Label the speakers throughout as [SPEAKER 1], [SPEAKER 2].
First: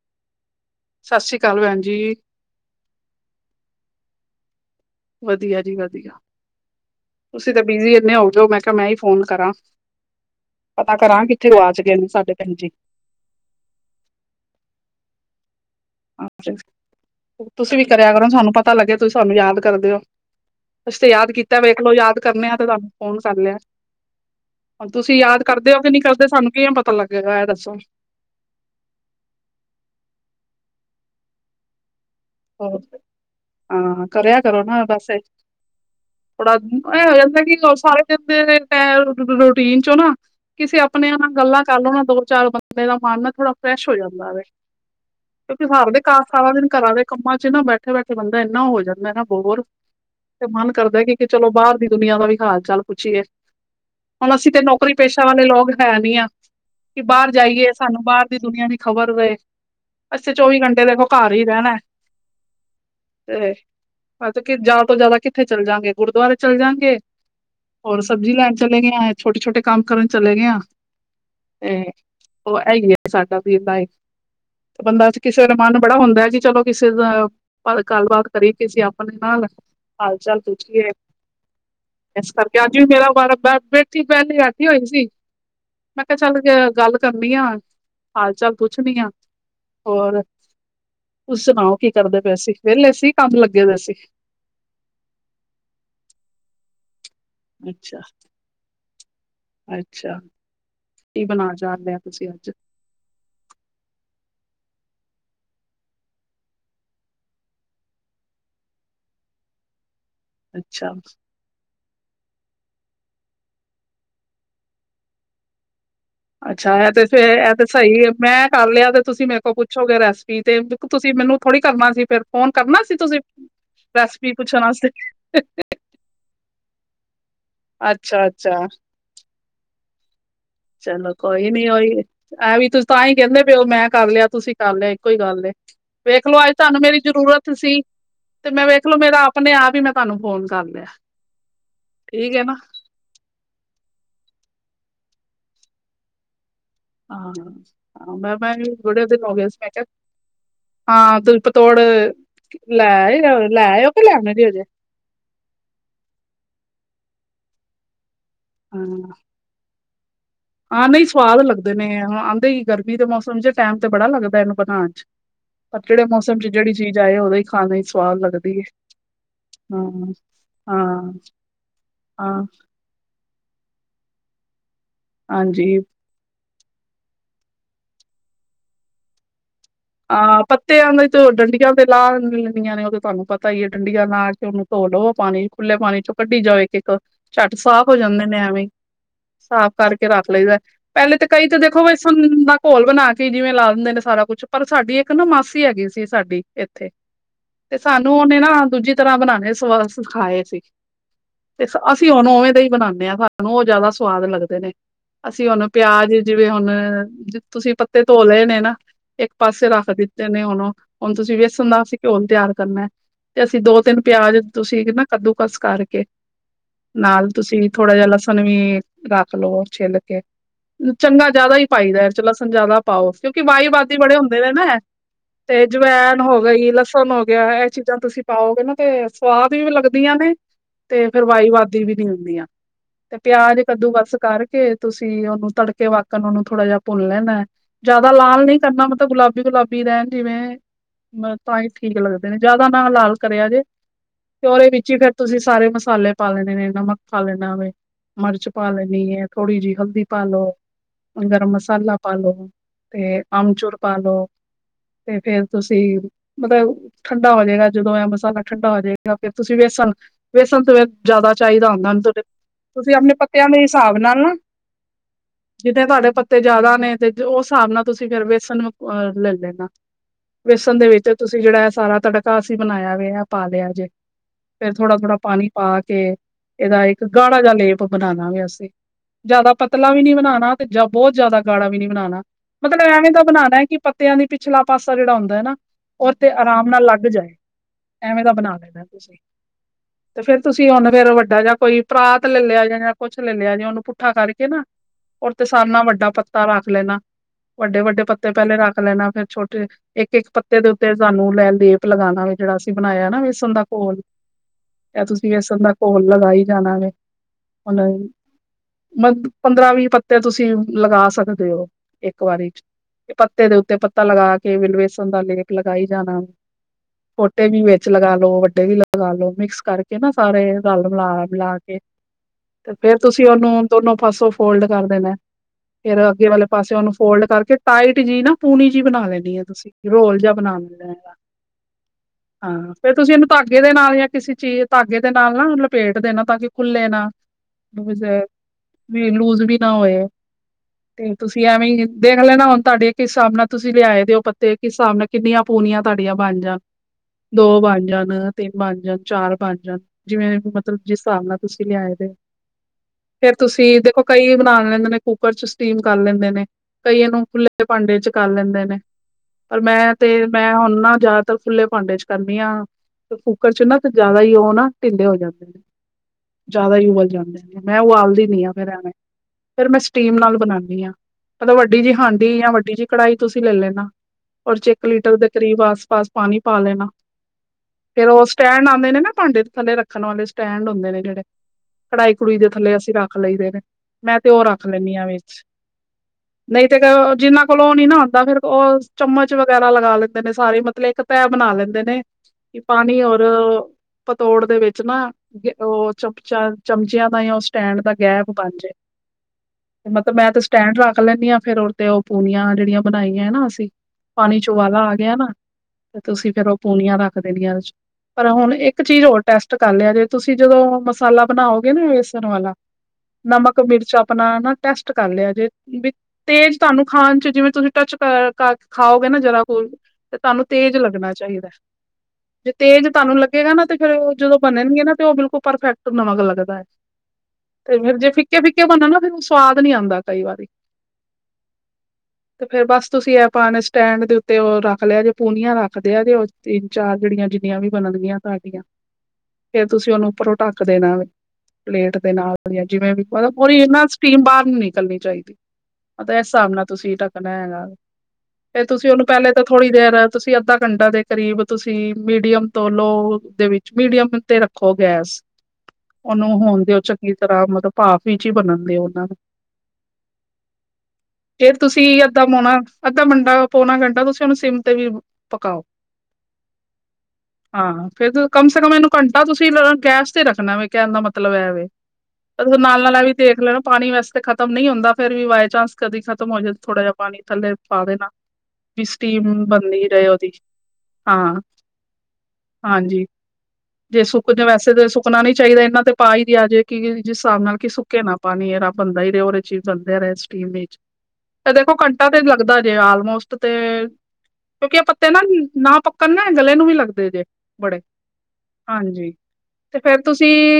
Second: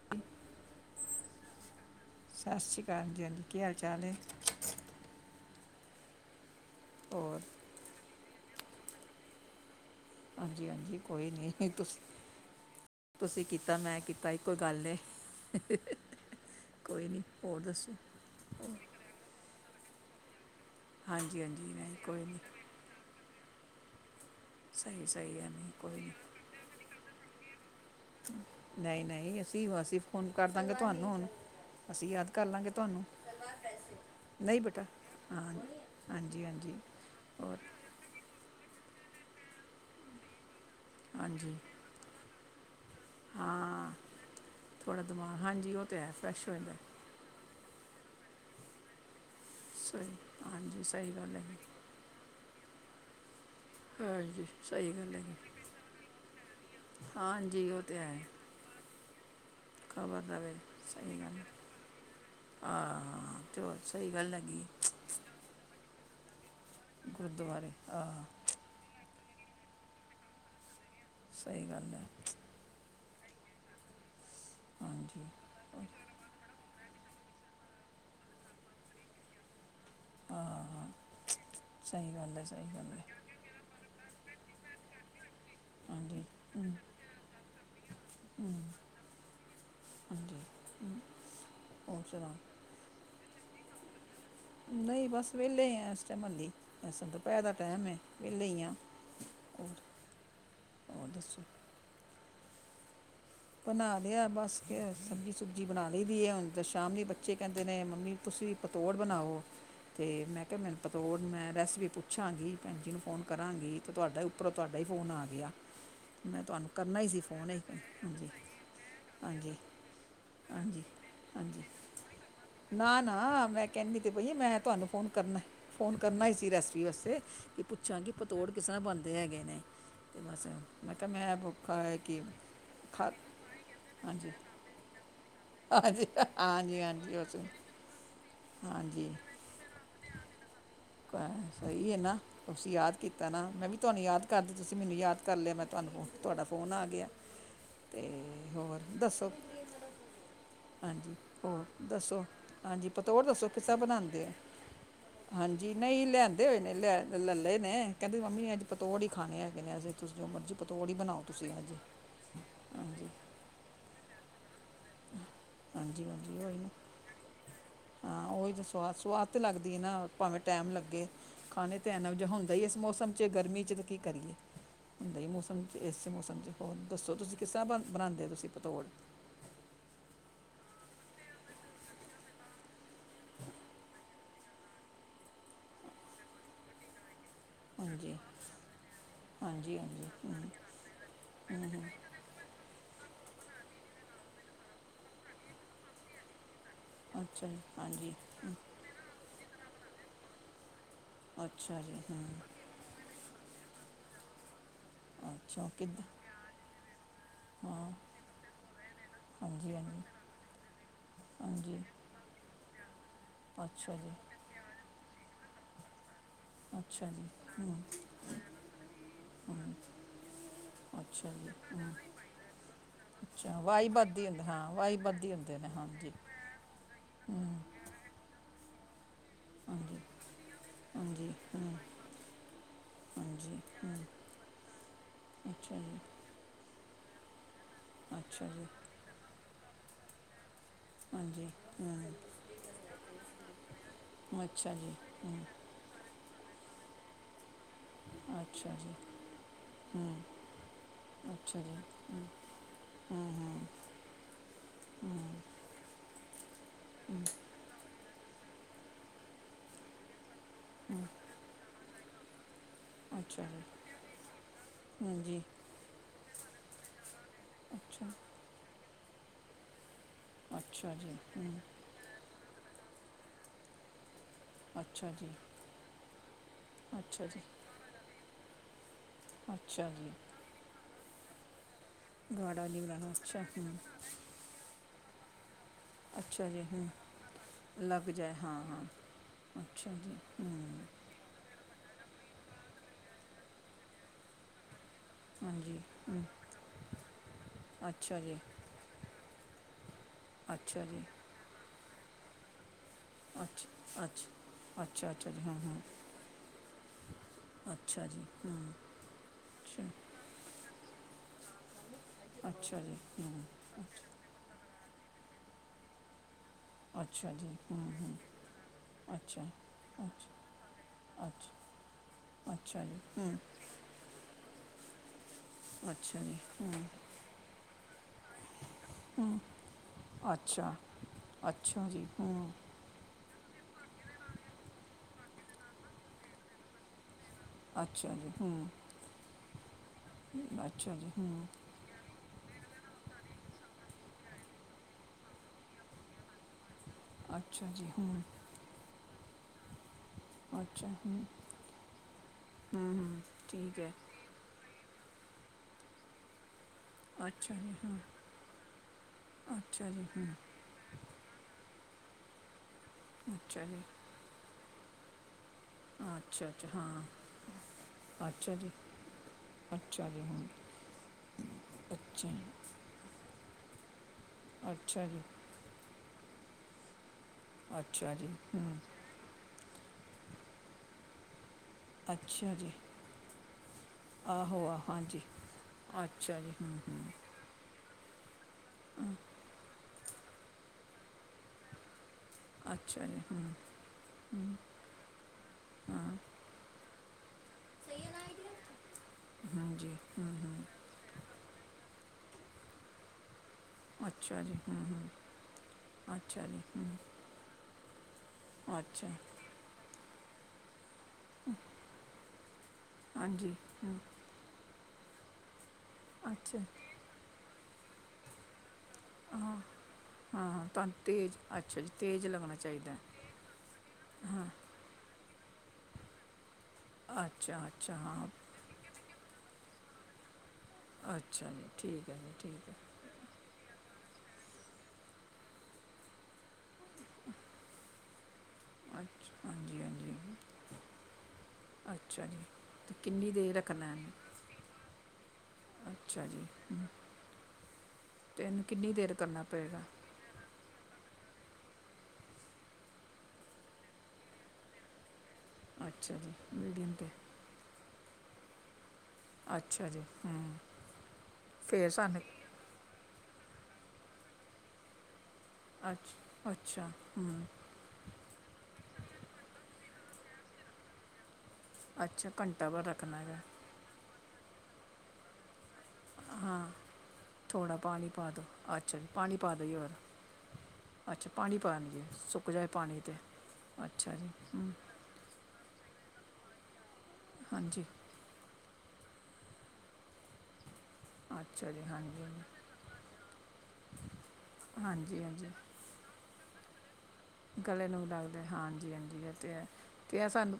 [SPEAKER 1] [inaudible]
[SPEAKER 2] ਸਾਸ਼ੀ ਕਾਲ ਭੈਣ ਜੀ।
[SPEAKER 1] ਸਾਸੀ ਕਾਲ ਹਾਂਜੀ-ਹਾਂਜੀ, ਕੀ ਹਾਲ ਚਾਲ ਏ?
[SPEAKER 2] ਵਧੀਆ ਜੀ ਵਧੀਆ,
[SPEAKER 1] ਹੋਰ
[SPEAKER 2] ਤੁਸੀਂ ਤੇ ਬਿਜ਼ੀ ਇਨੇ ਹੋ ਗਏ ਹੋ, ਮੈਂ ਕੇਆ ਮੈਂ ਈ ਫੋਨ ਕਰਾਂ।
[SPEAKER 1] ਹਾਂਜੀ
[SPEAKER 2] ਪਤਾ
[SPEAKER 1] ਹਾਂਜੀ
[SPEAKER 2] ਕਰਾਂ
[SPEAKER 1] ਕੋਈ
[SPEAKER 2] ਕਿੱਥੇ
[SPEAKER 1] ਨਹੀਂ
[SPEAKER 2] ਗਵਾਚ ਗਏ
[SPEAKER 1] ਤੁਸੀਂ
[SPEAKER 2] ਨੇ ਸਾਡੇ ਭੈਣ ਜੀ?
[SPEAKER 1] ਤੁਸੀਂ ਕੀਤਾ ਮੈਂ ਕੀਤਾ ਇੱਕੋ ਈ ਗੱਲ ਏ।
[SPEAKER 2] [unintelligible] ਤੁਸੀਂ ਵੀ ਕਰੇਆ ਕਰੋ, ਸਾਨੂੰ ਪਤਾ ਲੱਗੇ ਤੁਸੀਂ ਸਾਨੂੰ ਯਾਦ ਕਰਦੇ ਓ। ਅਸੀਂ ਤੇ ਯਾਦ
[SPEAKER 1] ਹਾਂਜੀ
[SPEAKER 2] ਕੀਤਾ,
[SPEAKER 1] ਹਾਂਜੀ
[SPEAKER 2] ਵੇਖਲੋ
[SPEAKER 1] ਨਹੀਂ
[SPEAKER 2] ਯਾਦ
[SPEAKER 1] ਕੋਈ ਨਹੀਂ
[SPEAKER 2] ਕਰਨੇ ਆ ਤੇ ਤਾਨੂੰ। ਫੋਨ ਕਰ ਲੇਆ, ਹੁਣ
[SPEAKER 1] ਸਹੀ
[SPEAKER 2] ਤੁਸੀਂ
[SPEAKER 1] ਸਹੀ
[SPEAKER 2] ਯਾਦ
[SPEAKER 1] ਹੈ
[SPEAKER 2] ਕਰਦੇ ਹੋ ਕਿ
[SPEAKER 1] ਕੋਈ
[SPEAKER 2] ਨਹੀਂ ਕਰਦੇ, ਸਾਨੂੰ ਕਿਵੇਂ ਪਤਾ ਲੱਗੇਗਾ ਏਹ ਦੱਸੋ?
[SPEAKER 1] ਨਈ-ਨਈ ਅਸੀਂ ਵ ਅਸੀਂ ਫੋਨ ਕਾਰ ਦਾਂਗੇ ਤੁਹਾਨੂੰ ਹੁਣ, ਅਸੀਂ ਯਾਦ ਕਰ ਲਾਂਗੇ
[SPEAKER 2] [unintelligible]
[SPEAKER 1] ਤੁਹਾਨੂੰ
[SPEAKER 2] ਹਾਂ-ਹਾਂ, ਕਰੇਆ
[SPEAKER 1] ਨਹੀਂ
[SPEAKER 2] ਕਰੋ ਨਾ
[SPEAKER 1] ਬੇਟਾ
[SPEAKER 2] ਅ ਵੈਸੇ।
[SPEAKER 1] ਹਾਂ ਹਾਂਜੀ
[SPEAKER 2] ਥੋੜਾ
[SPEAKER 1] ਹਾਂਜੀ
[SPEAKER 2] ਏਹ ਹੋ ਜਾਂਦਾ
[SPEAKER 1] ਹੋਰ
[SPEAKER 2] ਕਿ ਲੋ ਸਾਰੇ [unintelligible] ਰੋ ਰੋਟੀਨ 'ਚੋਂ ਨਾ ਕਿਸੇ ਆਪਨੇਆਂ ਨਾਲ
[SPEAKER 1] ਹਾਂਜੀ
[SPEAKER 2] ਗੱਲਾਂ ਕਰ ਲਉ ਨਾ ਦੋ ਚਾਰ ਬੰਦੇ ਦਾ ਮਨ ਨਾ ਥੋੜਾ ਫ੍ਰੈਸ਼
[SPEAKER 1] ਹਾਂ
[SPEAKER 2] ਹੋ ਜਾਂਦਾ ਵੇ।
[SPEAKER 1] ਥੋੜਾ ਦਿਮਾਗ
[SPEAKER 2] ਕਿਉਂਕਿ
[SPEAKER 1] ਹਾਂਜੀ ਉਹ
[SPEAKER 2] ਘਰ
[SPEAKER 1] ਤੇ
[SPEAKER 2] ਦੇ
[SPEAKER 1] ਹੈ
[SPEAKER 2] [unintelligible]
[SPEAKER 1] ਫਰੈਸ਼
[SPEAKER 2] ਸਾਰਾ
[SPEAKER 1] ਹੋ
[SPEAKER 2] ਦਿਨ
[SPEAKER 1] ਜਾਂਦਾ ਹੈ।
[SPEAKER 2] ਘਰਾਂ ਦੇ ਕੰਮਾਂ 'ਚ ਨਾ ਬੈਠੇ-ਬੈਠੇ ਬੰਦਾ ਇੰਨਾ ਹੋ ਜਾਂਦੈ ਨਾ ਬੋਰ
[SPEAKER 1] ਸਹੀ
[SPEAKER 2] ਤੇ ਮਨ
[SPEAKER 1] ਹਾਂਜੀ
[SPEAKER 2] ਕਰਦੈ
[SPEAKER 1] ਸਹੀ
[SPEAKER 2] ਕਿ ਕਿ
[SPEAKER 1] ਗੱਲ ਹੈ
[SPEAKER 2] ਚਲੋ
[SPEAKER 1] ਜੀ।
[SPEAKER 2] ਬਾਰ ਦੀ ਦੁਨੀਆਂ ਦਾ ਵੀ ਹਾਲ-ਚਾਲ ਪੁੱਛੀਏ। ਹੁਣ
[SPEAKER 1] ਹਾਂਜੀ
[SPEAKER 2] ਅਸੀ ਤੇ
[SPEAKER 1] ਸਹੀ
[SPEAKER 2] ਨੌਕਰੀ
[SPEAKER 1] ਗੱਲ ਹੈ
[SPEAKER 2] ਪੇਸ਼ਾ
[SPEAKER 1] ਜੀ।
[SPEAKER 2] ਵਾਲੇ ਲੋਕ ਹੈ ਨੀ ਆਂ ਕਿ ਬਾਰ ਜਾਈਏ।
[SPEAKER 1] ਹਾਂਜੀ ਉਹ ਤੇ
[SPEAKER 2] ਸਾਨੂੰ
[SPEAKER 1] ਹੈ
[SPEAKER 2] ਬਾਰ ਦੀ ਦੁਨੀਆਂ ਦੀ ਖ਼ਬਰ ਰਵੇ।
[SPEAKER 1] ਖਬਰ
[SPEAKER 2] ਅਸੀ ਤ
[SPEAKER 1] ਦਾ ਵੇ
[SPEAKER 2] ਚੌਵੀ ਘੰਟੇ ਦੇਖੋ ਘਾਰ ਈ ਰੈਨੈ।
[SPEAKER 1] ਆ
[SPEAKER 2] ਤੇ ਹਾਂ ਤੇ ਕਿਦ ਜ਼ਿਆਦਾ ਤੋਂ ਜ਼ਿਆਦਾ ਕਿੱਥੇ ਚੱਲ ਜਾਗੇ ਗੁਰਦੁਆਰੇ ਚੱਲ ਜਾਂ ਗੇ,
[SPEAKER 1] ਗੁਰਦੁਆਰੇ
[SPEAKER 2] ਹੋਰ
[SPEAKER 1] ਹਾਂ
[SPEAKER 2] ਸਬਜ਼ੀ ਲੈਣ ਚਲੇ ਗੇ ਆਂ, ਛੋਟੇ-ਛੋਟੇ ਕੰਮ ਕਰਨ ਚਲੇ ਗੇ ਆਂ।
[SPEAKER 1] ਸਈ ਗੱਲ ਐ।
[SPEAKER 2] ਓ ਐਈ ਈ ਏ ਸਾਡਾ ਵੀ ਏਦਾਂ ਏ। ਏ ਬੰਦਾ ਚ
[SPEAKER 1] ਹਾਂਜੀ
[SPEAKER 2] ਕਿਸੇ ਦਾ ਮਨ ਬੜਾ ਹੁੰਦਾ ਜੀ ਚਲੋ ਕਿਸੇ ਦਾ, ਪਰ ਗੱਲਬਾਤ ਕਰੀਏ ਕਿਸ ਆਪਣੇ ਨਾਲ ਹਾਲ-ਚਾਲ
[SPEAKER 1] ਹਾਂ
[SPEAKER 2] ਪੁੱਛੀਏ,
[SPEAKER 1] ਹਾਂ, ਸਹੀ
[SPEAKER 2] ਏਸ
[SPEAKER 1] ਗੱਲ ਹੈ
[SPEAKER 2] ਕਰਕੇ
[SPEAKER 1] ਸਹੀ
[SPEAKER 2] ਅੱਜ ਈ ਓ
[SPEAKER 1] ਗੱਲ ਹੈ
[SPEAKER 2] ਮੇਰਾ ਬਾਰਾ [unintelligible] [unintelligible] ਲੀਆ ਤੀ ਹੋਈ ਸੀ, ਮੈਂ ਕਿਆ
[SPEAKER 1] ਹਾਂਜੀ
[SPEAKER 2] ਚੱਲ
[SPEAKER 1] ਹਮ,
[SPEAKER 2] ਗੱਲ ਕਰਨੀ ਆ। ਹਾਲ ਚਾਲ ਪੁੱਛਣੀ ਆ ਹੋਰ
[SPEAKER 1] ਹਾਂਜੀ ਹਮ,
[SPEAKER 2] ਤੁਸੀ ਸੁਣਾਓ ਕੀ
[SPEAKER 1] ਹੋਰ
[SPEAKER 2] ਕਰਦੇ
[SPEAKER 1] ਸੁਣਾ
[SPEAKER 2] ਪਏ ਸੀ? ਵੇਲੇ ਸੀ, ਕੰਮ ਲੱਗੇ ਹੋਏ ਸੀ?
[SPEAKER 1] ਨਈ ਬਸ ਵੇਲੇ ਆਂ ਐਸ ਟੈਮ ਹੱਲੀ। ਐਸਲੇ ਦਪੈਰ ਦਾ ਟੈਮ ਏ
[SPEAKER 2] ਅੱਛਾ
[SPEAKER 1] ਵੇਲੇ ਈ ਆਂ।
[SPEAKER 2] ਅੱਛਾ ਕੀ ਬਨਾ ਚਾਰ ਲਿਆ ਤੁਸੀ ਅੱਜ?
[SPEAKER 1] ਬਣਾ ਲਿਐ ਬਸ ਕੇ। ਸਬਜ਼ੀ-ਸੁਬਜ਼ੀ, ਬਣਾ ਲਈ ਦੀ ਏ ਹੁਣ ਤੇ ਸ਼ਾਮੀ ਬੱਚੇ ਕੈਂਦੇ ਨੇ ਮੰਮੀ ਤੁਸੀ ਪਤੋੜ ਬਣਾਓ ਤੇ ਮੈਂ ਕਿਆ ਮੈਨੂੰ
[SPEAKER 2] ਅੱਛਾ
[SPEAKER 1] ਪਤੋੜ ਮੈਂ ਰੈਸਿਪੀ ਪੁੱ ਛਾਂਗੀ, ਭੈਣ ਜੀ ਨੂੰ ਫੋਨ ਕਰਾਂਗੀ, ਤਾਂ ਤੁਆਡਾ ਈ ਉੱਪਰੋਂ ਤੁਆਡਾ ਈ ਫੋਨ ਆ ਗੇਆ।
[SPEAKER 2] ਅੱਛਾ ਐ ਤੇ ਫੇਰ ਐ ਤੇ ਸਈ ਏ।
[SPEAKER 1] ਹਾਂਜੀ
[SPEAKER 2] ਮੈਂ ਕਰ ਲਿਆ ਫੇਰ ਤੁਸੀ ਮੇਰੇ ਕੋਲ
[SPEAKER 1] ਹਾਂਜੀ
[SPEAKER 2] ਪੁੱਛੋਗੇ ਰੈਸਪੀ ਤੇ ਦੇਖੋ ਤੁਸੀ ਮੈਨੂੰ ਥੋੜ੍ਹੀ ਕਰਨਾ ਸੀ ਫੇਰ ਫੋਨ ਕਰਨਾ ਸੀ ਤੁਸੀਂ
[SPEAKER 1] ਨਾ-ਨਾ ਮੈਂ ਕੈਂਨੀ ਤੇ ਪਈ ਏ
[SPEAKER 2] ਰੈਸਪੀ
[SPEAKER 1] ਮੈਂ
[SPEAKER 2] ਪੁੱਛਣ
[SPEAKER 1] ਤੁਆਨੂੰ
[SPEAKER 2] ਵਾਸਤੇ
[SPEAKER 1] ਫੋਨ ਕਰਨੈ। ਫ਼ੋਨ ਕਰਨਾ ਈ ਸੀ ਰੈਸਪੀ ਵਾਸੇ। ਕਿ ਪੁੱਛਾਂਗੀ
[SPEAKER 2] ਅੱਛਾ
[SPEAKER 1] ਪਤੋੜ
[SPEAKER 2] ਅੱਛਾ
[SPEAKER 1] ਕਿਸਰ੍ਹਾਂ ਬਣਦੇ ਹੈਗੇ ਨੇ ਤੇ ਬਸ ਮੈਂ ਕਿਹਾ
[SPEAKER 2] ਚਲੋ
[SPEAKER 1] ਮੈਂ
[SPEAKER 2] ਕੋਈ ਨੀ
[SPEAKER 1] ਭੁੱਖਾ
[SPEAKER 2] ਓਈ।
[SPEAKER 1] ਹੈ ਕਿ
[SPEAKER 2] ਐ ਵੀ ਤੁਸ ਤਾਂ
[SPEAKER 1] ਖਾ
[SPEAKER 2] ਈ ਕੇਂਦੇ ਪੇ ਓ ਮੈਂ ਕਰ ਲਿਆ,
[SPEAKER 1] ਹਾਂਜੀ
[SPEAKER 2] ਤੁਸੀ ਕਰ ਲਿਆ ਇੱਕੋ ਗੱਲ ਏ।
[SPEAKER 1] ਹਾਂਜੀ
[SPEAKER 2] ਵੇਖ ਲੋ ਅੱਜ
[SPEAKER 1] ਹਾਂਜੀ
[SPEAKER 2] ਤੁਆਨੂੰ ਮੇਰੀ
[SPEAKER 1] ਹਾਂਜੀ ਉਸ
[SPEAKER 2] ਜ਼ਰੂਰਤ ਸੀ ਤੇ ਮੈਂ ਵੇਖ ਲੋ
[SPEAKER 1] ਹਾਂਜੀ
[SPEAKER 2] ਮੇਰਾ ਆਪਣੇ ਆਪ ਈ ਮੈਂ ਤੁਆਨੂੰ ਫੋਨ ਕਰ ਲਿਐ।
[SPEAKER 1] ਕ- ਸਹੀ ਹੈ
[SPEAKER 2] ਠੀਕ ਐ ਨਾ।
[SPEAKER 1] ਤੁਸੀਂ ਯਾਦ ਕੀਤਾ ਨਾ, ਮੈਂ ਵੀ ਤੁਆਨੂੰ ਯਾਦ ਕਰਦੀ ਪੀ ਸੀ। ਮੈਨੂੰ ਯਾਦ ਕਰ ਲਿਆ ਮੈਂ ਤੁਆਨੂੰ ਫੋ ਤੁਆਡਾ ਫੋਨ ਆ ਗਿਆ
[SPEAKER 2] ਹਾਂ,
[SPEAKER 1] ਤੇ
[SPEAKER 2] ਹਾਂ ਮੈਂ ਮੈਨੂੰ
[SPEAKER 1] ਹੋਰ
[SPEAKER 2] ਬੜੇ ਦਿਨ
[SPEAKER 1] ਦੱਸੋ
[SPEAKER 2] ਹੋ ਗੇ ਸੀ ਮੈਂ ਕਿਆ
[SPEAKER 1] ਹਾਂਜੀ
[SPEAKER 2] ਹਾਂ, ਤੁਈ
[SPEAKER 1] ਹੋਰ
[SPEAKER 2] ਪਤੋੜ
[SPEAKER 1] ਦੱਸੋ ਹਾਂਜੀ
[SPEAKER 2] ਲੈ,
[SPEAKER 1] ਪਤੋੜ ਦੱਸੋ ਕਿਸ ਤਰ੍ਹਾਂ
[SPEAKER 2] ਲੈਯੋ ਕੇ
[SPEAKER 1] ਬਣਾਉਂਦੇ ਆ
[SPEAKER 2] ਲੈਣੇ ਜੇ ਹਜੇ।
[SPEAKER 1] ਹਾਂਜੀ ਨਈ ਲਿਆਂਦੇ ਹੋਏ ਨੇ ਲੈ, ਲੱਲੇ ਨੇ ਕੈਂਦੀ ਮੰਮੀ ਏਂਝ
[SPEAKER 2] ਹਾਂ
[SPEAKER 1] ਪਤੋੜ ਈ ਖਾਣੇ ਹੈਗੇ ਨੇ ਅੱਜ ਤੁਸੀ ਜੋ ਮਰਜੀ
[SPEAKER 2] ਹਾਂ ਨਈ ਸਵਾਦ ਲੱਗਦੇ ਨੇ। ਹਾਂ ਆਂਦੇ ਈ ਗਰਮੀ ਦੇ
[SPEAKER 1] ਹਾਂਜੀ
[SPEAKER 2] ਮੌਸਮ 'ਚ। ਟੈਮ ਤੇ ਬੜਾ ਲੱਗਦੈ ਏਨੂੰ ਬਣਾਣ 'ਚ। ਪਰ ਕੇੜੇ
[SPEAKER 1] ਹਾਂਜੀ
[SPEAKER 2] ਮੌਸਮ
[SPEAKER 1] ਹਾਂਜੀ
[SPEAKER 2] 'ਚ
[SPEAKER 1] ਹੋਈ ਨਾ
[SPEAKER 2] ਜੇੜੀ ਚੀਜ਼ ਆਏ ਓਦੋਂ ਈ ਖਾਣੇ 'ਚ ਸਵਾਦ
[SPEAKER 1] ਹਾਂ ਉਹੀ
[SPEAKER 2] ਲੱਗਦੀ ਏ।
[SPEAKER 1] ਤਾਂ ਸਵਾਦ ਸਵਾਦ ਤੇ ਲੱਗਦੀ ਹੈ ਨਾ
[SPEAKER 2] ਹੂੰ।
[SPEAKER 1] ਭਾਵੇਂ ਟੈਮ ਲੱਗੇ ਖਾਣੇ ਤੇ ਐਣਾ ਜ
[SPEAKER 2] ਹਾਂ
[SPEAKER 1] ਬਣਦਾ ਈ ਏਸ ਮੋਸਮ 'ਚ ਗਰਮੀ 'ਚ ਤ ਕੀ ਕਰੀਏ ਹੁੰਦਾ ਈ ਮੌਸਮ
[SPEAKER 2] ਹਾਂਜੀ
[SPEAKER 1] 'ਚ ਏਸ ਮੌਸਮ 'ਚ। ਹੁਣ ਦੱਸੋ ਤੁਸੀ ਕਿਸਰ੍ਹਾਂ ਬਣ ਬਨਾਂਦੇ ਓ ਤੁਸੀ ਪਤੋੜ।
[SPEAKER 2] ਆਂ ਪੱਤੇਆਂ ਦਾ ਈ ਤੇ ਓ ਡੰਡੀਆਂ ਤੇ ਲਾ ਨੀਐ ਨੇ ਓ ਤੇ ਤੁਆਨੂੰ ਪਤਾ ਈ ਏ ਡੰਡੀਆਂ ਲਾ ਕੇ ਓਨੂੰ ਧੋ ਲਵੋ, ਪਾਣੀ ਖੁੱਲੇ ਪਾਣੀ 'ਚੋਂ ਕੱਢੀ ਜਾਓ ਏੱਕ-ਏੱਕ। ਝੱਟ ਸਾਫ਼ ਹੋ
[SPEAKER 1] ਹਾਂਜੀ
[SPEAKER 2] ਜਾਂਦੇ ਨੇ ਐਵੇਂ ਈ। ਸਾਫ਼
[SPEAKER 1] ਹਾਂਜੀ ਹਾਂਜੀ
[SPEAKER 2] ਕਰਕੇ ਰੱਖ
[SPEAKER 1] ਹਮ,
[SPEAKER 2] ਲਈਦੈ, ਪੈਲੇ ਤੇ ਕਈ ਤੇ ਦੇਖੋ ਬਈ [unintelligible] ਘੋਲ ਬਣਾ ਕੇ ਜਿਵੇਂ ਲਾ ਦਿੰਦੇ ਨੇ ਸਾਰਾ ਕੁੱਛ ਪਰ ਸਾਡੀ ਏੱਕ ਨਾ ਮਾਸੀ ਹੈਗੀ ਸੀ ਸਾਡੀ ਏੱਥੇ
[SPEAKER 1] ਅੱਛਾ ਜੀ
[SPEAKER 2] ਤੇ
[SPEAKER 1] ਹਾਂਜੀ
[SPEAKER 2] ਸਾਨੂੰ ਓਨੇ ਨਾ ਦੂਜੀ ਤਰ੍ਹਾਂ ਬਨਾਣੇ ਸਵਾ ਸਿਖਾਏ ਸੀ। ਤੇ ਸ
[SPEAKER 1] ਅੱਛਾ ਜੀ
[SPEAKER 2] ਅਸੀ
[SPEAKER 1] ਹਮ
[SPEAKER 2] ਹੋਨ ਉਵੇਂ ਦੇ ਈ ਬਨਾਨੇ ਆਂ, ਸਾਨੂੰ ਓ ਜ਼ਿਆਦਾ ਸਵਾਦ ਲੱਗਦੇ ਨੇ। ਅਸੀਂ ਹੋਨ
[SPEAKER 1] ਅੱਛਾ ਕਿੱਦਾਂ
[SPEAKER 2] ਪੇਆਜ ਜਿਵੇਂ ਹੋਨ, ਜੀ ਤੁਸੀਂ ਪੱਤੇ ਧੋ ਲਏ ਨੇ ਨਾ ਇੱਕ ਪਾਸੇ
[SPEAKER 1] ਹਾਂਜੀ
[SPEAKER 2] ਰੱਖ
[SPEAKER 1] ਹਾਂਜੀ
[SPEAKER 2] ਦਿੱਤੇ ਨੇ ਹੋਨ ਓ ਤੁਸੀਂ ਵੇਸਨ
[SPEAKER 1] ਹਾਂਜੀ
[SPEAKER 2] ਦਾ ਸੀਂ ਘੋਲ ਤੇਆਰ ਕਰਨੈ। ਤੇ ਅਸੀਂ
[SPEAKER 1] ਅੱਛਾ
[SPEAKER 2] ਦੋ-ਤਿੰਨ
[SPEAKER 1] ਜੀ
[SPEAKER 2] ਪੇਆਜ ਤੁਸੀਂ ਨਾ ਕੱਦੂ-ਕਸ ਕਰਕੇ।
[SPEAKER 1] ਅੱਛਾ
[SPEAKER 2] ਨਾਲ
[SPEAKER 1] ਜੀ
[SPEAKER 2] ਤੁਸੀਂ
[SPEAKER 1] ਹਮ
[SPEAKER 2] ਥੋੜ੍ਹਾ ਜਾ ਲੱਸਨ ਵੀ ਰਾੱਖ ਲੋ
[SPEAKER 1] ਹਮ
[SPEAKER 2] ਛਿੱਲ ਕੇ। ਚੰਗਾ
[SPEAKER 1] ਅੱਛਾ ਜੀ
[SPEAKER 2] ਜਾਦਾ ਈ
[SPEAKER 1] ਹਮ
[SPEAKER 2] ਪਾਈਦਾ ਏਚ ਲੱਸਨ ਜਾਦਾ ਪਾਓ ਕਿਉਕਿ
[SPEAKER 1] ਅੱਛਾ ਵਾਈ
[SPEAKER 2] ਵਾਈਬਾਦੀ ਬੜੇ
[SPEAKER 1] ਬੱਦੀ
[SPEAKER 2] ਹੁੰ
[SPEAKER 1] ਹੁੰਦੇ
[SPEAKER 2] ਤੇ ਨਾ
[SPEAKER 1] ਹਾਂ ਵਾਈ ਬੱਦੀ ਹੁੰਦੇ
[SPEAKER 2] ਐ,
[SPEAKER 1] ਨੇ ਹਾਂਜੀ
[SPEAKER 2] ਜਵੈਨ ਹੋ ਗਈ ਲੱਸਨ ਹੋ ਗੇਆ ਐ ਚੀਜਾ ਤੁਸੀਂ ਪਾਓਗੇ ਨਾ ਤੇ ਸਵਾਦ ਵੀ
[SPEAKER 1] ਹਾਂਜੀ
[SPEAKER 2] ਲੱਗਦੀਆਂ ਨੇ, ਤੇ ਫੇਰ
[SPEAKER 1] ਹਾਂਜੀ ਹਮ
[SPEAKER 2] ਵਾਈ-ਵਾਦੀ ਵੀ ਨੀ ਹੁੰਦੀਆਂ। ਤੇ ਪੇਆਜ
[SPEAKER 1] ਹਾਂਜੀ ਹਮ
[SPEAKER 2] ਕੱਦੂ-ਕਾੱਸ ਕਾਰ ਕੇ ਤੁਸੀਂ ਓਨੂੰ
[SPEAKER 1] ਅੱਛਾ
[SPEAKER 2] ਤੜਕੇ
[SPEAKER 1] ਜੀ
[SPEAKER 2] ਵਾਕਨ ਓਨੂੰ ਥੋੜਾ ਜੇਆ ਭੁਨ ਲੈਨੈ, ਜਾਦਾ ਲਾਲ
[SPEAKER 1] ਅੱਛਾ
[SPEAKER 2] ਨੀ
[SPEAKER 1] ਜੀ
[SPEAKER 2] ਕਰਨਾ ਮਤਲਬ ਤਾਂ ਗੁਲਾਬੀ-ਗੁਲਾਬੀ ਰੈਨ ਜਿਵੇਂ, ਮ
[SPEAKER 1] ਹਾਂਜੀ
[SPEAKER 2] ਤਾਂ ਈ ਠੀਕ
[SPEAKER 1] ਹੂੰ
[SPEAKER 2] ਲੱਗਦੇ ਨੇ ਜਾਦਾ ਨਾ ਲਾਲ ਕਰੇਆ ਜੇ। ਤੇ ਓਦੇ
[SPEAKER 1] ਅੱਛਾ
[SPEAKER 2] ਵਿੱਚ
[SPEAKER 1] ਜੀ
[SPEAKER 2] ਈ ਫੇਰ ਤੁਸੀਂ
[SPEAKER 1] ਹੂੰ
[SPEAKER 2] ਸਾਰੇ ਮਸਾਲੇ ਪਾ ਲੈਣੇ ਨੇ ਨਮਕ ਪਾ ਲੈਣਾ ਵੇ ਮੱਰਚ ਪਾ
[SPEAKER 1] ਅੱਛਾ ਜੀ
[SPEAKER 2] ਲੈਨੀ ਏ ਥੋੜੀ ਜੀ ਹਲਦੀ
[SPEAKER 1] ਹੂੰ
[SPEAKER 2] ਪਾ ਲੋ, ਗਰਮ
[SPEAKER 1] ਅੱਛਾ ਜੀ
[SPEAKER 2] ਮਸਾਲਾ ਪਾ
[SPEAKER 1] ਹੂੰ
[SPEAKER 2] ਲੋੋ ਤੇ
[SPEAKER 1] ਹੂੰ
[SPEAKER 2] ਅਆਮਚੂਰ
[SPEAKER 1] ਹੂੰ
[SPEAKER 2] ਪਾ ਲੋ ਤੇ
[SPEAKER 1] ਹੂੰ,
[SPEAKER 2] ਫੇਰ ਤੁਸੀ ਮਤਲਬ
[SPEAKER 1] ਹੂੰ
[SPEAKER 2] ਠੰਡਾ ਹੋ ਜੇਗਾ ਜਦੋਂ ਐ ਮਸਾਲਾ ਠੰਡਾ ਹੋ ਜੇਗਾ ਫੇਰ ਤੁਸੀਂ ਵੇਸਨ, ਵੇਸਨ ਤੇ ਫੇਰ
[SPEAKER 1] ਹੂੰ
[SPEAKER 2] ਜਾਦਾ ਚਾਈਦਾ ਹੁੰਦਾ ਨ ਤੁਆਡੇ ਤੁਸੀਂ ਆਪਨੇ
[SPEAKER 1] ਅੱਛਾ
[SPEAKER 2] ਪੱਤੇਆਂ ਦੇ
[SPEAKER 1] ਜੀ
[SPEAKER 2] ਹਿਸ੍ਹਾਬ ਨਾਲ ਨਾ
[SPEAKER 1] ਹਾਂਜੀ।
[SPEAKER 2] ਜਿਦਾ ਤੁਆਡੇ ਪੱਤੇ ਜਾਦਾ ਨੇ ਤੇ ਓਸ ਸ੍ਹਾਬ ਨਾਲ ਤੁਸੀਂ
[SPEAKER 1] ਅੱਛਾ
[SPEAKER 2] ਫੇਰ ਵੇਸਨ ਅ, ਲੈ ਲੈਨਾ। ਵੇਸਨ ਦੇ
[SPEAKER 1] ਅੱਛਾ
[SPEAKER 2] ਵਿੱਚ
[SPEAKER 1] ਜੀ
[SPEAKER 2] ਤੁਸੀ
[SPEAKER 1] ਹੂੰ
[SPEAKER 2] ਜੇੜਾ ਐ ਸਾਰਾ ਤੜਕਾ ਅਸੀ ਬਨਾਏਆ ਵੇ ਪਾ ਲੇਆ ਜੇ। ਫੇਰ
[SPEAKER 1] ਅੱਛਾ
[SPEAKER 2] ਥੋੜਾ-ਥੋੜਾ
[SPEAKER 1] ਜੀ
[SPEAKER 2] ਪਾਨੀ ਪਾਕੇ, ਏਦਾ ਇੱਕ
[SPEAKER 1] ਅੱਛਾ
[SPEAKER 2] ਗਾੜਾ
[SPEAKER 1] ਜੀ
[SPEAKER 2] ਜਾ ਲੇਪ ਤੋ ਬਨਾਨਾ ਵੇ ਅਸੀ, ਜਾਦਾ
[SPEAKER 1] ਅੱਛਾ
[SPEAKER 2] ਪਤਲਾ ਵੀ
[SPEAKER 1] ਜੀ
[SPEAKER 2] ਨੀ ਬਨਾਨਾ ਤੇ ਜਾ ਬੋਤ ਜਾਦਾ ਗਾੜਾ ਵੀ ਨੀ ਬਨਾਨਾ।
[SPEAKER 1] ਗਾੜਾ
[SPEAKER 2] ਮਲਬ
[SPEAKER 1] ਨਹੀਂ
[SPEAKER 2] ਐਵੇਂ
[SPEAKER 1] ਬਣਾਉਣਾ
[SPEAKER 2] ਤਾਂ
[SPEAKER 1] ਅੱਛਾ
[SPEAKER 2] ਬਨਾਨੈ ਕਿ
[SPEAKER 1] ਹੂੰ
[SPEAKER 2] ਪੱਤੇਆਂ ਦੀ ਪਿਛਲਾ ਪਾਸਾ ਜੇੜਾ ਹੁੰਦਾ ਐ ਨਾ ਓ ਤੇ
[SPEAKER 1] ਅੱਛਾ ਜੀ
[SPEAKER 2] ਅਰਾਮ ਨਾਲ
[SPEAKER 1] ਹੂੰ
[SPEAKER 2] ਲਾੱਗ ਜਾਏ।
[SPEAKER 1] ਲੱਗ
[SPEAKER 2] ਐਵੇਂ ਦਾ
[SPEAKER 1] ਜਾਏ
[SPEAKER 2] ਬਨਾ
[SPEAKER 1] ਹਾਂ ਹਾਂ
[SPEAKER 2] ਲੈਨੈ ਤੁਸੀਂ,
[SPEAKER 1] ਅੱਛਾ ਜੀ
[SPEAKER 2] ਤੇ ਫੇਰ ਤੁਸੀਂ
[SPEAKER 1] ਹੂੰ
[SPEAKER 2] ਹੋਨ ਫੇਰ ਵੱਡਾ ਜਾ ਕੋਈ ਪਰਾਤ ਲੈ ਲੇਆ ਜੇ ਯਾ ਕੁੱਛ ਲੈ ਲੇਆ ਜੇ ਓਨੂੰ ਪੁੱਠਾ ਕਾਰਕੇ ਨਾ ਓਰ ਤੇ ਸਾਰ
[SPEAKER 1] ਹਾਂਜੀ
[SPEAKER 2] ਨਾਲ ਵੱਡਾ
[SPEAKER 1] ਹੂੰ
[SPEAKER 2] ਪੱਤਾ ਰਾੱਖ ਲੈਨਾ, ਵੱਡੇ-ਵੱਡੇ
[SPEAKER 1] ਅੱਛਾ
[SPEAKER 2] ਪੱਤੇ
[SPEAKER 1] ਜੀ
[SPEAKER 2] ਪੈਲੇ ਰਾੱਖ ਲੈਨਾ ਫੇਰ ਛੋਟੇ, ਏੱਕ-ਏੱਕ ਪੱਤੇ ਦੇ
[SPEAKER 1] ਅੱਛਾ
[SPEAKER 2] ਉੱਤੇ
[SPEAKER 1] ਜੀ
[SPEAKER 2] ਤੁਹਾਨੂੰ ਲੈ ਲੇਪ ਲਗਾਨਾ ਵੇ ਜੇੜਾ ਅਸੀ ਬਨਾਏਆ ਨਾ ਵੇਸਨ ਦਾ
[SPEAKER 1] ਅੱਛਾ
[SPEAKER 2] ਘੋਲ,
[SPEAKER 1] ਅੱਛਾ
[SPEAKER 2] ਐ
[SPEAKER 1] ਅੱਛਾ
[SPEAKER 2] ਤੁਸੀ
[SPEAKER 1] ਅੱਛਾ ਜੀ ਹਾਂ
[SPEAKER 2] ਵੇਸਨ ਦਾ
[SPEAKER 1] ਹਾਂ
[SPEAKER 2] ਘੋਲ ਲਗਾ ਈ ਜਾਨਾ ਵੇ।
[SPEAKER 1] ਅੱਛਾ ਜੀ, ਹੂੰ।
[SPEAKER 2] ਮਦ,
[SPEAKER 1] ਅੱਛਾ
[SPEAKER 2] ਪੰਦਰਾਂ-ਵੀਹ ਪੱਤੇ ਤੁਸੀਂ ਲਗਾ ਸਕਦੇ ਓ ਏੱਕ ਵਾਰੀ ਚ।
[SPEAKER 1] ਅੱਛਾ ਜੀ ਹਮ,
[SPEAKER 2] ਪੱਤੇ ਦੇ ਉੱਤੇ ਪੱਤਾ ਲਗਾ ਕੇ ਵਿਲ ਵੇਸਨ ਦਾ ਲੇਪ ਲਗਾਈ ਜਾਨਾ।
[SPEAKER 1] ਅੱਛਾ।
[SPEAKER 2] ਛੋਟੇ
[SPEAKER 1] ਜੀ
[SPEAKER 2] ਵੀ ਵਿੱਚ
[SPEAKER 1] ਹਮ
[SPEAKER 2] ਲਗਾ
[SPEAKER 1] ਹਮ
[SPEAKER 2] ਲੋ ਵੱਡੇ ਵੀ ਲਗਾ ਲੋ,
[SPEAKER 1] ਅੱਛਾ
[SPEAKER 2] ਮਿਕਸ ਕਰਕੇ ਨਾ
[SPEAKER 1] ਅੱਛਾ
[SPEAKER 2] ਸਾਰੇ ਰਲ ਮਿਲਾ-ਮਿਲਾ
[SPEAKER 1] ਅੱਛਾ-
[SPEAKER 2] ਕੇ ਤੇ
[SPEAKER 1] ਅੱਛਾ
[SPEAKER 2] ਫੇਰ
[SPEAKER 1] ਜੀ
[SPEAKER 2] ਤੁਸੀਂ
[SPEAKER 1] ਹਮ
[SPEAKER 2] ਓਨੂੰ ਦੋਨੋ ਪਾਸੋਂ ਫੋਲਡ ਕਾਰ ਦੇਨੈ। ਫੇਰ
[SPEAKER 1] ਅੱਛਾ
[SPEAKER 2] ਅੱਗੇ
[SPEAKER 1] ਜੀ
[SPEAKER 2] ਵਾਲੇ ਪਾਸੇ
[SPEAKER 1] ਹਮ
[SPEAKER 2] ਓਨੂੰ ਫੋਲਡ ਕਾਰਕੇ ਟਾਈਟ ਜੀ ਨਾ ਪੂਨੀ ਜੀ ਬਨਾ ਲੈਨੀ
[SPEAKER 1] ਹਮ
[SPEAKER 2] ਐ ਤੁਸੀ ਰੋਲ ਜਾ ਬਨਾ
[SPEAKER 1] ਅੱਛਾ
[SPEAKER 2] ਲੈਨਾ,
[SPEAKER 1] ਅੱਛਾ ਜੀ ਹਮ
[SPEAKER 2] ਹਾਂ। ਫੇਰ ਤੁਸੀ ਏਨੂੰ ਧਾਗੇ ਦੇ ਨਾਲ ਯਾ ਕਿਸੇ ਚੀਜ਼ ਧਾਗੇ ਦੇ ਨਾਲ ਨਾ, ਲਪੇਟ ਦੇਨਾ ਤਾਂ ਕਿ ਖੁੱਲੇ ਨਾ।
[SPEAKER 1] ਅੱਛਾ ਜੀ ਹਮ
[SPEAKER 2] ਵੀ ਲੂਜ ਵੀ ਨਾ ਹੋਏ,
[SPEAKER 1] ਅੱਛਾ ਜੀ
[SPEAKER 2] ਤੇ ਤੁਸੀ
[SPEAKER 1] ਹਮ
[SPEAKER 2] ਐਵੇਂ ਈ ਦੇਖ ਲੇਨਾ ਹੁਨ ਤੁਆਡੇ ਕਿਸ ਸ੍ਹਾਬ ਨਾਲ ਤੁਸੀਂ ਲਿਆਏ ਦੇ ਓ ਪੱਤੇ ਕਿਸ ਸ੍ਹਾਬ ਨਾਲ ਕਿੰਨੀਆਂ ਪੂਨੀਆਂ ਥਾਡੀਆਂ ਬਾਨ ਜਾਨ। ਦੋ
[SPEAKER 1] ਅੱਛਾ
[SPEAKER 2] ਬਾਨ
[SPEAKER 1] ਜੀ
[SPEAKER 2] ਜਾਨ,
[SPEAKER 1] ਹਮ
[SPEAKER 2] ਤਿੰਨ ਬਾਨ ਜਾਨ, ਚਾਰ ਬਾਨ ਜਾਨ ਜਿਵੇਂ ਮਤਲਬ
[SPEAKER 1] ਅੱਛਾ
[SPEAKER 2] ਜਿਸ ਸ੍ਹਾਬ
[SPEAKER 1] ਹਮ
[SPEAKER 2] ਨਾਲ ਤੁਸੀ ਲਿਆਏ ਦੇ,
[SPEAKER 1] ਹਮ ਹਮ,
[SPEAKER 2] ਫੇਰ ਤੁਸੀ
[SPEAKER 1] ਠੀਕ ਹੈ
[SPEAKER 2] ਦੇਖੋ ਕਈ ਬਨਾ ਲੈਂਦੇ ਨੇ ਕੁੂੱਕਰ ਚ ਸਟੀਮ ਕਾਰ ਲੈਂਦੇ ਨੇ, ਕਈ ਏਨੂੰ
[SPEAKER 1] ਅੱਛਾ
[SPEAKER 2] ਖੁੱਲੇ
[SPEAKER 1] ਜੀ
[SPEAKER 2] ਭਾਂਡੇ
[SPEAKER 1] ਹਾਂ
[SPEAKER 2] ਚ ਕਾਰ ਲੈਂਦੇ ਨੇ, ਪਰ
[SPEAKER 1] ਅੱਛਾ
[SPEAKER 2] ਮੈਂ
[SPEAKER 1] ਜੀ
[SPEAKER 2] ਤੇ
[SPEAKER 1] ਹਮ
[SPEAKER 2] ਮੈਂ ਹੋਨ ਨਾ ਜਾ ਖੁੱਲ੍ਹੇ ਭਾਂਡੇ ਚ ਕਰਨੀ ਆ, ਤੇ ਕੂਕਰ ਚ
[SPEAKER 1] ਅੱਛਾ
[SPEAKER 2] ਨਾ
[SPEAKER 1] ਜੀ
[SPEAKER 2] ਤੇ ਜਾਦਾ ਈ ਓ ਨਾ ਢਿੱਲੇ ਹੋ ਜਾਂਦੇ ਨੇ।
[SPEAKER 1] ਅੱਛਾ ਅੱਛਾ
[SPEAKER 2] ਜਾਦਾ ਈ
[SPEAKER 1] ਹਾਂ
[SPEAKER 2] ਉਬਲ ਜਾਂਦੇ ਮੈਂ ਉਵਾਲਦੀ ਨੀ ਆ
[SPEAKER 1] ਅੱਛਾ
[SPEAKER 2] ਫੇਰ
[SPEAKER 1] ਜੀ
[SPEAKER 2] ਐਵੇਂ। ਫੇਰ ਮੈਂ
[SPEAKER 1] ਅੱਛਾ
[SPEAKER 2] ਸਟੀਮ
[SPEAKER 1] ਜੀ
[SPEAKER 2] ਨਾਲ
[SPEAKER 1] ਹਮ
[SPEAKER 2] ਬਨਾਨੀ ਆਂ ਮਤਲਬ ਵੱਡੀ ਜੀ
[SPEAKER 1] ਅੱਛਾ
[SPEAKER 2] ਹਾਂਡੀ ਯਾਂ ਵੱਡੀ ਜੀ ਕੜਾਈ ਤੁਸੀ ਲੱਲਨਾ। ਓਰ 'ਚ ਏੱਕ
[SPEAKER 1] ਅੱਛਾ
[SPEAKER 2] ਲੀਟਰ
[SPEAKER 1] ਜੀ
[SPEAKER 2] ਦੇ ਕਰੀਬ ਆਸ ਪਾਸ ਪਾਣੀ ਪਾ ਲੈਣਾ। ਫੇਰ
[SPEAKER 1] ਅੱਛਾ
[SPEAKER 2] ਓ
[SPEAKER 1] ਜੀ
[SPEAKER 2] ਸਟੈਂਡ
[SPEAKER 1] ਹਮ
[SPEAKER 2] ਆਂਦੇ ਨੇ ਨਾ ਭਾਂਡੇ ਦੇ ਥੱਲੇ ਰੱਖਣ ਵਾਲੇ ਸਟੈਂਡ ਹੁੰਦੇ ਨੇ ਜੜੇ ਕੜਾਈ-ਕੜੂਈ ਦੇ
[SPEAKER 1] ਅੱਛਾ ਜੀ
[SPEAKER 2] ਥੱਲੇ ਅਸੀ ਰੱਖ ਲਈ ਦੇ ਨੇ। ਮੈਂ ਤੇ ਓ ਰੱਖ
[SPEAKER 1] ਆਹੋ ਆ
[SPEAKER 2] ਲੇਂਨੀ ਆਂ
[SPEAKER 1] ਹਾਂਜੀ
[SPEAKER 2] ਵੇੱਚ।
[SPEAKER 1] ਅੱਛਾ ਜੀ, ਹੂੰ-ਹੂੰ।
[SPEAKER 2] ਜਿੰਨਾ ਕੋਲ ਓ ਨੀ ਨਾ ਹੋਂਦਾ ਫੇਰ ਓ ਚਮਚ ਵਗੈਰਾ ਲਗਾ ਲੈਂ ਦੇ ਨੇ ਸਾਰੇ ਮਤਲਬ ਏੱਕ ਤੈਅ ਬਣਾ ਲੈਂਦੇ ਨੇ ਕਿ
[SPEAKER 1] ਅ-
[SPEAKER 2] ਪਾਣੀ
[SPEAKER 1] ਅੱਛਾ ਜੀ
[SPEAKER 2] ਔਰ
[SPEAKER 1] ਹੂੰ
[SPEAKER 2] ਪੱਤੋੜ
[SPEAKER 1] ਹੂੰ,
[SPEAKER 2] ਦੇ ਵਿੱਚ ਨਾ ਗੈ ਓ
[SPEAKER 1] ਹਾਂ
[SPEAKER 2] ਚੋਪ ਚਾ ਚਮਚੇਆਂ ਦਾ ਯਾਂ ਓ ਸਟੈਂਡ ਦਾ
[SPEAKER 1] ਸਹੀ ਹੈ ਨਾ
[SPEAKER 2] ਗੈਪ ਬਣ
[SPEAKER 1] ਆਈਡੀਆ
[SPEAKER 2] ਜੇ।
[SPEAKER 1] ਹੂੰ ਜੀ
[SPEAKER 2] ਮਤਲ ਮੈਂ
[SPEAKER 1] ਹੂੰ
[SPEAKER 2] ਤੇ ਸਟੈਂਡ
[SPEAKER 1] ਹੂੰ
[SPEAKER 2] ਰੱਖ ਲੈਂਨੀ ਆਂ ਫੇਰ ਓਰ ਤੇ ਓ ਪੂਨੀਯਾਂ ਜੜੀਆਂ ਬਣਾਈਆਂ ਐ ਨਾ ਅਸੀ ਪਾਣੀ
[SPEAKER 1] ਅੱਛਾ
[SPEAKER 2] 'ਚੋ
[SPEAKER 1] ਜੀ ਹੂੰ
[SPEAKER 2] ਉਬਾਲਾ ਆ
[SPEAKER 1] ਹੂੰ
[SPEAKER 2] ਗੇਆ ਨਾ ਤੇ ਤੁਸੀ
[SPEAKER 1] ਅੱਛਾ
[SPEAKER 2] ਫੇਰ ਓ
[SPEAKER 1] ਜੀ
[SPEAKER 2] ਪੂਨੀਯਾਂ
[SPEAKER 1] ਹੂੰ
[SPEAKER 2] ਰੱਖ ਦੇਣੀਆਂ ਔਰ 'ਚ ਪਰ ਹੁਣ ਏੱਕ ਚੀਜ਼
[SPEAKER 1] ਅੱਛਾ
[SPEAKER 2] ਹੋਰ ਟੈਸ ਟ ਕਾਨੇ ਆ ਜੇ ਤੁਸੀਂ ਜਦੋਂ ਮਸਾਲਾ ਬਨਾਓਗੇ ਨਾ ਵੇਸਨ ਵਾਲਾ
[SPEAKER 1] ਹਾਂਜੀ
[SPEAKER 2] ਨਮਕ ਮਿਰਚ
[SPEAKER 1] ਹੂੰ
[SPEAKER 2] ਆਪਣਾ ਨਾ ਟੈਸਟ ਕਰ ਲਿਆ ਜੇ ਬੀ ਤੇਜ
[SPEAKER 1] ਅੱਛਾ
[SPEAKER 2] ਖਾਣ 'ਚ ਜਿਵੇਂ ਤੁਸੀ ਟੱਚ ਕ, ਕਰ ਖਾਓਗੇ ਨਾ ਜ਼ਰਾ
[SPEAKER 1] ਹਾਂ
[SPEAKER 2] ਕ ਤੇ ਤੁਆਨੂੰ
[SPEAKER 1] ਹਾਂ
[SPEAKER 2] ਤੇਜ
[SPEAKER 1] ਤਾਂ
[SPEAKER 2] ਲੱਗਣਾ
[SPEAKER 1] ਤੇਜ਼
[SPEAKER 2] ਚਾਈਦੈ।
[SPEAKER 1] ਅੱਛਾ ਜੀ ਤੇਜ਼
[SPEAKER 2] ਜੇ
[SPEAKER 1] ਲੱਗਣਾ
[SPEAKER 2] ਤੇਜ਼
[SPEAKER 1] ਚਾਹੀਦਾ ਹੈ।
[SPEAKER 2] ਤਾਨੂੰ ਲੱ ਗੇਗਾ ਨਾ ਤੇ ਫੇਰ ਓ ਜਦੋਂ
[SPEAKER 1] ਹਾਂ
[SPEAKER 2] ਬਨਣਗੇ ਨਾ ਤੇ ਓ ਬਿਲਕੁਲ ਪਰਫੈਕਟ ਨਮਕ ਲੱਗਦੈ।
[SPEAKER 1] ਅੱਛਾ
[SPEAKER 2] ਤੇ ਫੇਰ
[SPEAKER 1] ਅੱਛਾ
[SPEAKER 2] ਜੇ
[SPEAKER 1] ਹਾਂ
[SPEAKER 2] ਫਿੱਕੇ-ਫਿੱਕੇ ਬਣਨ ਨਾ ਫੇਰ ਓ ਸਵਾਦ ਨੀ ਆਂਦਾ ਕਈ ਵਾਰੀ।
[SPEAKER 1] ਅੱਛਾ ਜੀ। ਠੀਕ ਐ ਜੀ।
[SPEAKER 2] ਤੇ ਫੇਰ
[SPEAKER 1] ਠੀਕ ਹੈ
[SPEAKER 2] ਬਸ ਤੁਸੀ ਐ ਪਾਨ ਏੱਚ ਸਟੈਂਡ ਦੇ ਉੱਤੇ ਓ ਰੱਖ ਲਿਆ ਜੇ ਪੂਨੀਯਾਂ ਰੱਖਦੇ ਆ ਜੇ ਓ ਤਿੰਨ-ਚਾਰ ਜੇੜੀਆਂ ਜਿੰਨੀਆਂ ਵੀ ਬਣਨਗੀਆਂ। ਸਾਡੀਆਂ,
[SPEAKER 1] ਅੱਛਾ
[SPEAKER 2] ਫੇਰ
[SPEAKER 1] ਹਾਂਜੀ
[SPEAKER 2] ਤੁਸੀ ਓਨੂੰ
[SPEAKER 1] ਹਾਂਜੀ
[SPEAKER 2] ਉੱਪਰੋਂ ਢੱਕ ਦੇਣਾ ਵੇ। ਪਲੇਟ ਦੇ
[SPEAKER 1] ਅੱਛਾ
[SPEAKER 2] ਨਾਲ
[SPEAKER 1] ਜੀ
[SPEAKER 2] [unintelligible]
[SPEAKER 1] ਤੇ
[SPEAKER 2] ਜਿਵੇਂ ਵੀ
[SPEAKER 1] ਕਿੰਨੀ
[SPEAKER 2] ਮਤਲਬ
[SPEAKER 1] ਦੇਰ
[SPEAKER 2] ਪੂਰੀ ਏਨਾਂ
[SPEAKER 1] ਰੱਖਣਾ ਹੈ
[SPEAKER 2] ਸਟੀਮ ਬਾਰ ਨ ਨਿਕਲਣੀ ਚਾਈਦੀ ਮਤਲਬ
[SPEAKER 1] ਅੱਛਾ
[SPEAKER 2] ਏਸ
[SPEAKER 1] ਜੀ
[SPEAKER 2] ਢੰਗ ਨਾਲ
[SPEAKER 1] ਹੂੰ,
[SPEAKER 2] ਤੁਸੀ ਢੱਕਣਾ ਹੈਗਾ।
[SPEAKER 1] ਤੇ ਇਹਨੂੰ
[SPEAKER 2] ਫੇਰ ਤੁਸੀ
[SPEAKER 1] ਕਿੰਨੀ
[SPEAKER 2] ਓਨੂੰ
[SPEAKER 1] ਦੇਰ
[SPEAKER 2] ਪੈਲੇ ਤੇ
[SPEAKER 1] ਕਰਨਾ
[SPEAKER 2] ਥੋੜੀ
[SPEAKER 1] ਪਏਗਾ
[SPEAKER 2] ਦੇਰ ਤੁਸੀ ਅੱਧਾ ਘੰਟਾ ਦੇ ਕਰੀਬ ਤੁਸੀ ਮੀਡੀਅਮ ਤੋਂ ਲੋਅ ਦੇ ਵਿੱਚ ਮੀਡੀਅਮ ਤੇ ਰੱ ਖੋ ਗੈਸ।
[SPEAKER 1] ਅੱਛਾ
[SPEAKER 2] ਓਨੂੰ
[SPEAKER 1] ਜੀ
[SPEAKER 2] ਹੋਨ ਦਿਓ
[SPEAKER 1] ਮੀਡੀਅਮ ਤੇ
[SPEAKER 2] ਚੰਗੀ ਤਰ੍ਹਾਂ ਮਤਲਬ ਭਾਫ ਵਿੱਚ ਈ ਬਣਨ ਦਿਓ ਓਨ੍ਹਾਂ ਨੂੰ।
[SPEAKER 1] ਅੱਛਾ ਜੀ, ਹੂੰ।
[SPEAKER 2] ਫੇਰ ਤੁਸੀ
[SPEAKER 1] ਫਿਰ ਸਾਨੂੰ
[SPEAKER 2] ਅੱਧਾ-ਪੋਣਾ, ਅੱਧਾ ਘੰਟਾ, ਪੌਣਾ ਘੰਟਾ ਤੁਸੀ ਓਨੂੰ ਸਿਮ ਤੇ ਵੀ ਪਕਾਓ।
[SPEAKER 1] ਅੱਛ, ਅੱਛਾ ਹੂੰ।
[SPEAKER 2] ਹਾਂ ਫੇਰ ਕਮ ਸੇ ਕਮ ਏਨੂੰ ਘੰਟਾ ਤੁਸੀ ਲ ਗੈਸ ਤੇ ਰੱਖਨਾ ਵੇ, ਕੈਨ ਦਾ ਮਤਲਬ ਐ ਵੇ।
[SPEAKER 1] ਅੱਛਾ
[SPEAKER 2] ਪਰ ਹੂਨ
[SPEAKER 1] ਘੰਟਾ
[SPEAKER 2] ਨਾਲ
[SPEAKER 1] ਭਰ
[SPEAKER 2] ਨਾਲ ਐ ਵੀ
[SPEAKER 1] ਰੱਖਣਾ ਹੈਗਾ
[SPEAKER 2] ਦੇਖ ਲੈਣਾ ਪਾਣੀ ਵੈਸੇ ਖਤਮ ਨਈ ਹੁੰਦਾ ਫੇਰ ਵੀ ਬਾਏ ਚਾਂਸ ਕਦੀ ਖਤਮ ਹੋ ਜੇ ਤੇ
[SPEAKER 1] ਹਾਂ
[SPEAKER 2] ਥੋੜਾ ਜਿਆ ਪਾਣੀ ਥੱਲੇ
[SPEAKER 1] ਥੋੜਾ
[SPEAKER 2] ਪਾ ਦੇਣਾ
[SPEAKER 1] ਪਾਣੀ ਦਿਓ
[SPEAKER 2] ਵੀ
[SPEAKER 1] ਅੱਛਾ ਜੀ ਪਾਣੀ
[SPEAKER 2] ਸਟੀਮ
[SPEAKER 1] ਪਾ ਦਿਓ ਜੀ
[SPEAKER 2] ਬੰਨ੍ਹੀ
[SPEAKER 1] ਹੋਰ
[SPEAKER 2] ਰਏ ਓਦੀ।
[SPEAKER 1] ਅੱਛਾ ਪਾਣੀ ਪਾਂਦੇ ਸੋਕ ਜਾਏ ਪਾਣੀ
[SPEAKER 2] ਹਾਂਜੀ
[SPEAKER 1] ਤੇ। ਅੱਛਾ ਜੀ, ਹੂੰ।
[SPEAKER 2] ਸੁੱਕਨਾ ਨੀ ਚਾਈਦਾ ਏਨਾਂ ਤੇ ਪਾ ਈ ਦੇਆ ਜੇ ਕਿ ਜਿਸ ਸਾਬ ਨਾਲ ਕਿ
[SPEAKER 1] ਹਾਂਜੀ
[SPEAKER 2] ਸੁੱਕੇ ਨਾ। ਪਾਣੀ ਏਰਾ ਬਨਦਾ ਈ ਰਏ ਓਰੇ 'ਚ ਈ ਬਨਦੇ ਰਏ ਸਟੀਮ ਈ। ਤੇ
[SPEAKER 1] ਅੱਛਾ
[SPEAKER 2] ਦੇਖੋ
[SPEAKER 1] ਜੀ
[SPEAKER 2] ਘੰਟਾ ਤੇ
[SPEAKER 1] ਹਾਂਜੀ ਹਾਂਜੀ।
[SPEAKER 2] ਲੱਗਦਾ ਜੇ ਆਲਮੋਸਟ ਤੇ ਕਿਉਂਕਿ ਐ ਪੱਤੇ ਨਾ,
[SPEAKER 1] ਹਾਂਜੀ ਹਾਂਜੀ
[SPEAKER 2] ਨਾ ਪੱਕਨ ਨਾ ਐ ਗਲੇ ਨੂੰ ਵੀ ਲੱਗਦੇ ਜੇ ਬੜੇ
[SPEAKER 1] ਗਲੇ ਨੂੰ ਵੀ ਲੱਗਦੇ
[SPEAKER 2] ਹਾਂਜੀ
[SPEAKER 1] ਹਾਂਜੀ-ਹਾਂਜੀ ਐ ਤੇ ਹੈ
[SPEAKER 2] ਫੇਰ
[SPEAKER 1] ਤੇ ਐ
[SPEAKER 2] ਤੁਸੀਂ
[SPEAKER 1] ਸਾਨੂੰ